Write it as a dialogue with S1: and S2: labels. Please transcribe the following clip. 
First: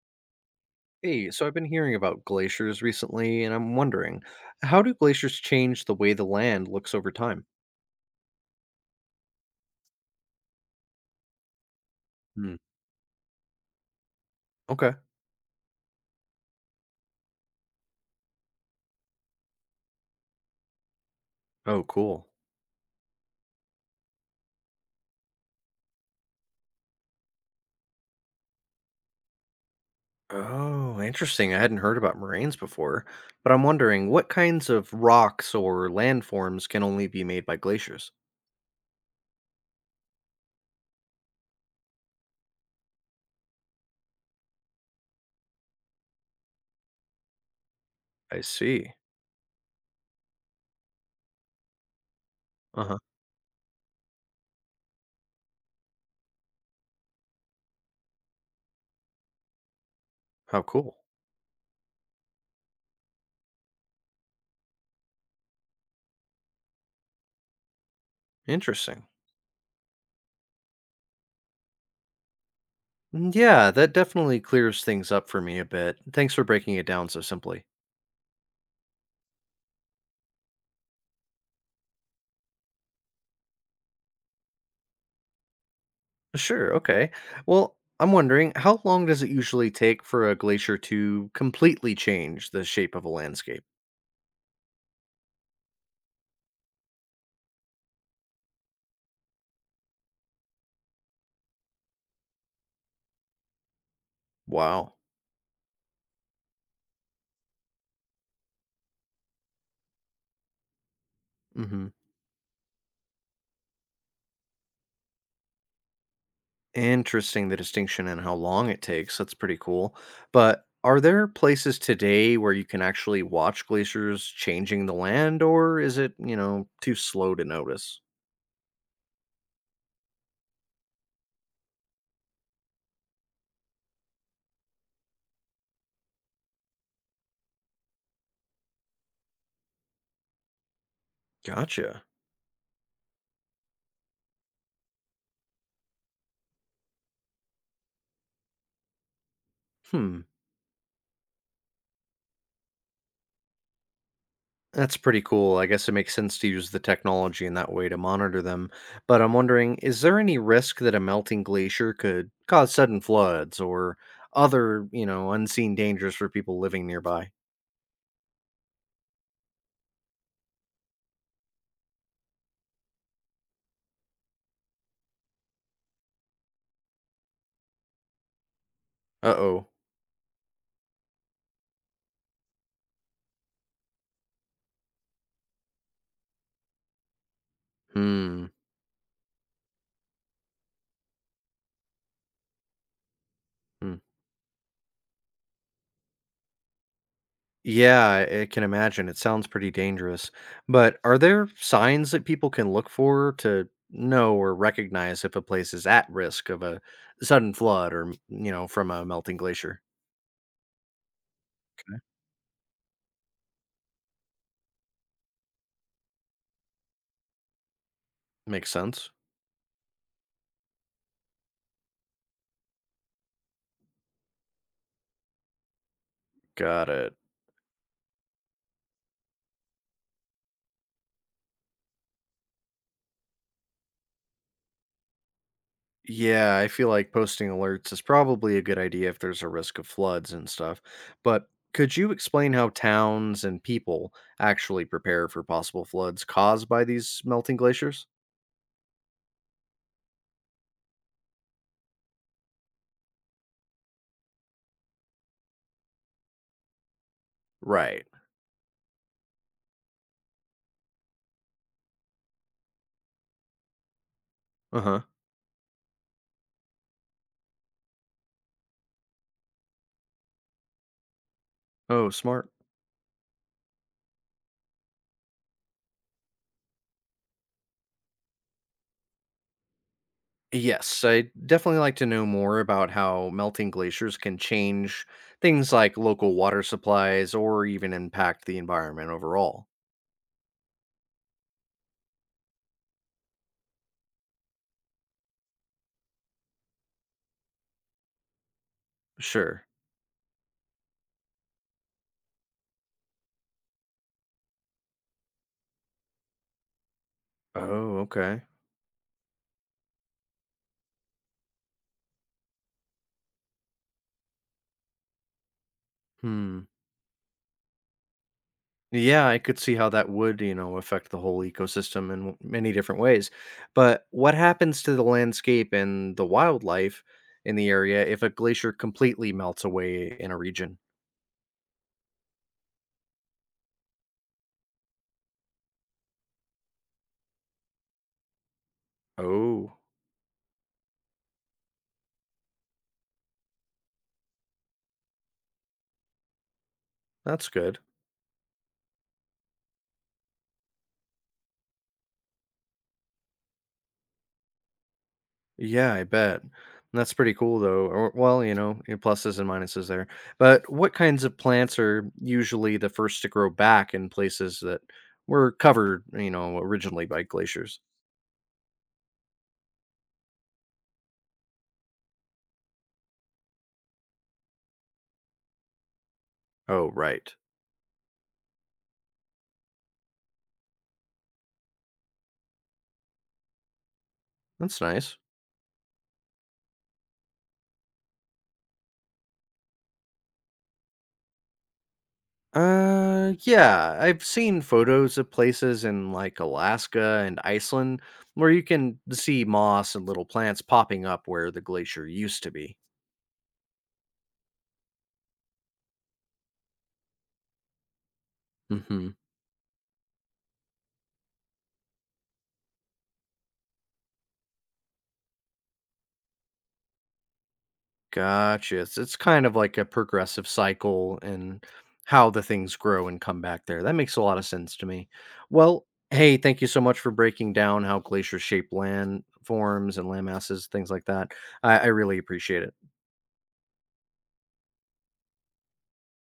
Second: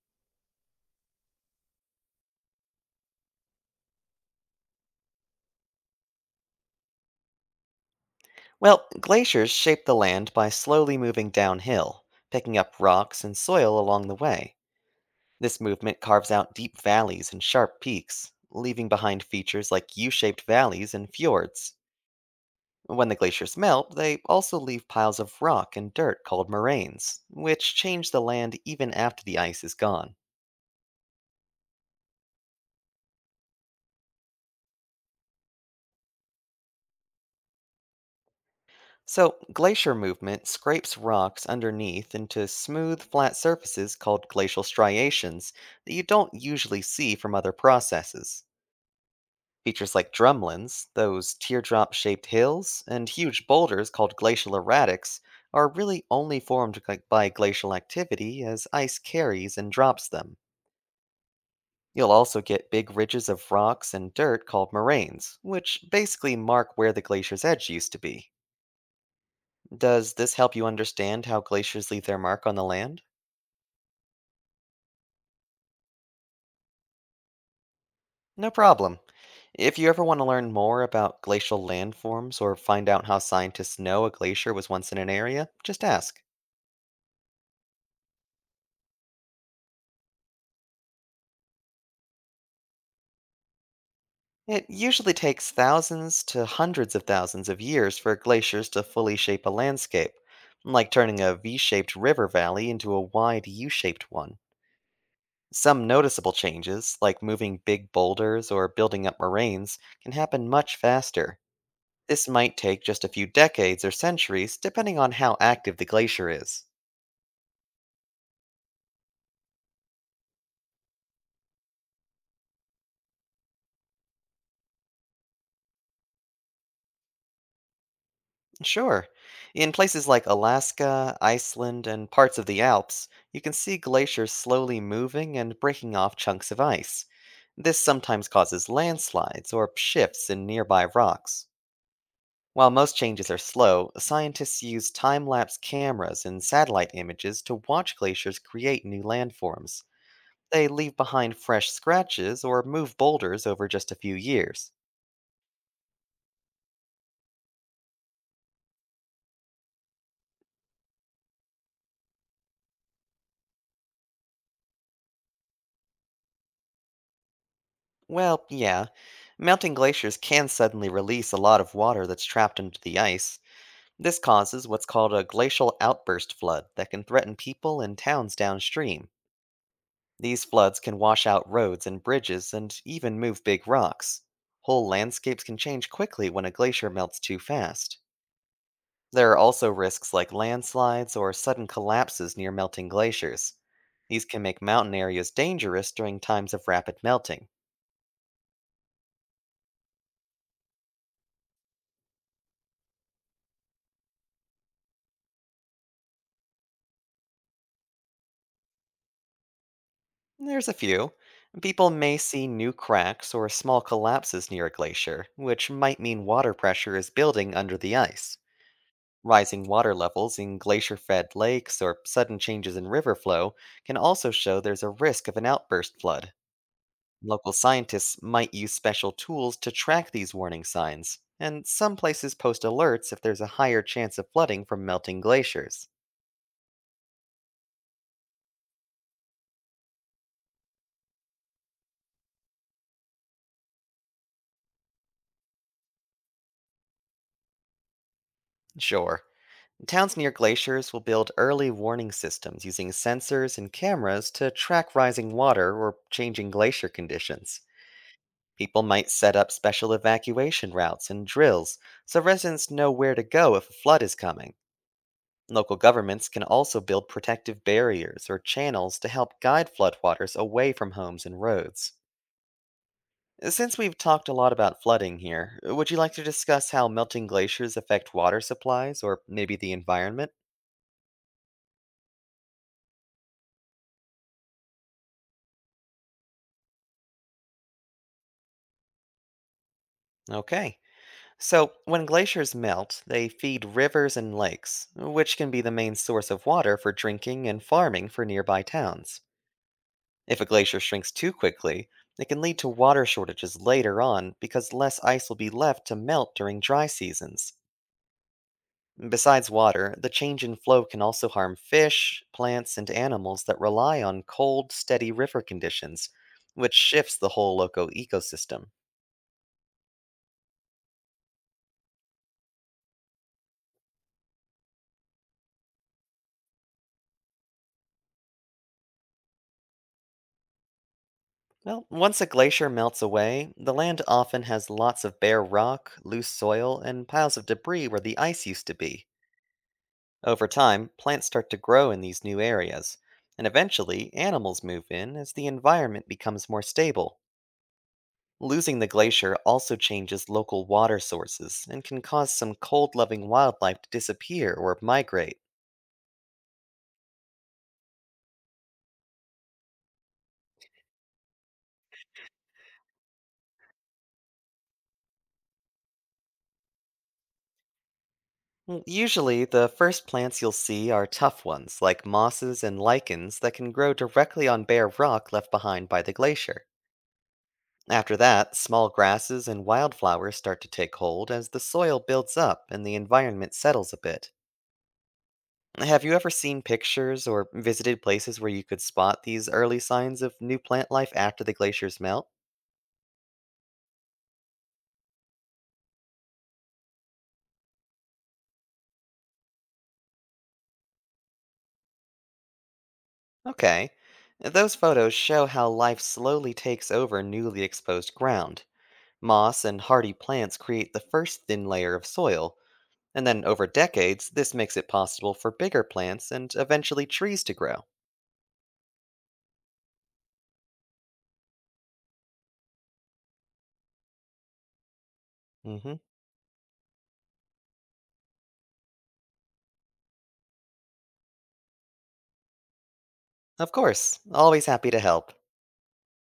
S1: Hey, so I've been hearing about glaciers recently, and I'm wondering, how do glaciers change the way the land looks over time?
S2: Well, glaciers shape the land by slowly moving downhill,
S1: Hmm.
S2: picking up rocks and soil along the way.
S1: Okay.
S2: This movement carves out deep valleys and sharp peaks, leaving behind features like U shaped valleys and fjords.
S1: Oh, cool.
S2: When the glaciers melt, they also leave piles of rock and dirt called moraines, which change the land even after the ice is gone.
S1: Oh, interesting. I hadn't heard about moraines before, but I'm wondering, what kinds of rocks or landforms can only be made by glaciers?
S2: So, glacier movement scrapes rocks underneath into smooth, flat surfaces called glacial striations that you don't usually see from other
S1: I
S2: processes.
S1: see.
S2: Features like drumlins, those teardrop shaped
S1: Uh
S2: hills,
S1: huh.
S2: and huge boulders called glacial erratics, are really only formed by glacial activity as ice carries and drops them.
S1: How cool.
S2: You'll also get big ridges of rocks and dirt called moraines, which basically mark where the glacier's edge used to be.
S1: Interesting.
S2: Does this help you understand how glaciers leave their mark on the land?
S1: Mm, yeah, that definitely clears things up for me a bit. Thanks for breaking it down so simply.
S2: No problem. If you ever want to learn more about glacial landforms or find out how scientists know a glacier was once in an area, just ask.
S1: Sure. Okay. Well, I'm wondering, how long does it usually take for a glacier to completely change the shape of a landscape?
S2: It usually takes thousands to hundreds of thousands of years for glaciers to fully shape a landscape, like turning a V shaped river valley into a wide U shaped one.
S1: Wow.
S2: Some noticeable changes, like moving big boulders or building up moraines, can happen much faster.
S1: Hmm.
S2: This might take just a few decades or centuries, depending on how active the glacier is.
S1: Interesting the distinction and how long it takes. That's pretty cool. But are there places today where you can actually watch glaciers changing the land, or is it too slow to notice?
S2: Sure. In places like Alaska, Iceland, and parts of the Alps, you can see glaciers slowly moving and breaking off chunks of ice. This sometimes causes landslides or shifts in nearby rocks.
S1: Gotcha.
S2: While most changes are slow, scientists use time lapse cameras and satellite images to watch glaciers create new landforms.
S1: Hmm.
S2: They leave behind fresh scratches or move boulders over just a few years.
S1: That's pretty cool. I guess it makes sense to use the technology in that way to monitor them. But I'm wondering, is there any risk that a melting glacier could cause sudden floods or other unseen dangers for people living nearby?
S2: Well, yeah. Melting glaciers can suddenly release a lot of water that's trapped into the ice. This causes what's called a glacial outburst flood that can threaten people and towns downstream.
S1: Uh oh.
S2: These floods can wash out roads and bridges and even move big rocks. Whole landscapes can change quickly when a glacier melts too fast.
S1: Hmm.
S2: There are also risks like landslides or sudden collapses near melting glaciers.
S1: Hmm.
S2: These can make mountain areas dangerous during times of rapid melting.
S1: Yeah, I can imagine. It sounds pretty dangerous. But are there signs that people can look for to know or recognize if a place is at risk of a sudden flood or from a melting glacier?
S2: There's a few. People may see new cracks or small collapses near a glacier, which might mean water pressure is building under the ice.
S1: Makes sense.
S2: Rising water levels in glacier fed lakes or sudden changes in river flow can also show there's a risk of an outburst flood.
S1: Got it.
S2: Local scientists might use special tools to track these warning signs, and some places post alerts if there's a higher chance of flooding from melting glaciers.
S1: Yeah, I feel like posting alerts is probably a good idea if there's a risk of floods and stuff. But could you explain how towns and people actually prepare for possible floods caused by these melting glaciers?
S2: Sure. Towns near glaciers will build early warning systems using sensors and cameras to track rising water or changing glacier conditions.
S1: Right.
S2: People might set up special evacuation routes and drills so residents know where to go if a flood is coming.
S1: Uh huh.
S2: Local governments can also build protective barriers or channels to help guide floodwaters away from homes and roads.
S1: Oh, smart.
S2: Since we've talked a lot about flooding here, would you like to discuss how melting glaciers affect water supplies or maybe the environment?
S1: Yes, I definitely like to know more about how melting glaciers can change things like local water supplies or even impact the environment overall.
S2: Okay. So, when glaciers melt, they feed rivers and lakes, which can be the main source of water for drinking and farming for nearby towns.
S1: Sure.
S2: If a glacier shrinks too quickly, it can lead to water shortages later on because less ice will be left to melt during dry seasons.
S1: Oh, okay.
S2: Besides water, the change in flow can also harm fish, plants, and animals that rely on cold, steady river conditions,
S1: Hmm.
S2: which shifts the whole local ecosystem.
S1: Yeah, I could see how that would affect the whole ecosystem in many different ways. But what happens to the landscape and the wildlife in the area if a glacier completely melts away in a region?
S2: Well, once a glacier melts away, the land often has lots of bare rock, loose soil, and piles of debris where the ice used to be.
S1: Oh,
S2: Over time, plants start to grow in these new areas, and eventually, animals move in as the environment becomes more stable.
S1: that's good.
S2: Losing the glacier also changes local water sources and can cause some cold loving wildlife to disappear or migrate.
S1: Yeah, I bet. That's pretty cool, though. Or, well, pluses and minuses there. But what kinds of plants are usually the first to grow back in places that were covered originally by glaciers?
S2: Well, usually, the first plants you'll see are tough ones, like mosses and lichens that can grow directly on bare rock left behind by the glacier.
S1: Oh, right.
S2: After that, small grasses and wildflowers start to take hold as the soil builds up and the environment settles a bit.
S1: That's nice.
S2: Have you ever seen pictures or visited places where you could spot these early signs of new plant life after the glaciers melt?
S1: Yeah, I've seen photos of places in like Alaska and Iceland where you can see moss and little plants popping up where the glacier used to be.
S2: Okay. Those photos show how life slowly takes over newly exposed ground.
S1: Hmm.
S2: Moss and hardy plants create the first thin layer of soil, and then over decades, this makes it possible for bigger plants and eventually trees to grow.
S1: Gotcha. It's kind of like a progressive cycle and how the things grow and come back there. That makes a lot of sense to me. Well,
S2: Hmm.
S1: hey, thank you so much for breaking down how glaciers shape land forms and land masses, things like that. I really appreciate it.
S2: Of course, always happy to help.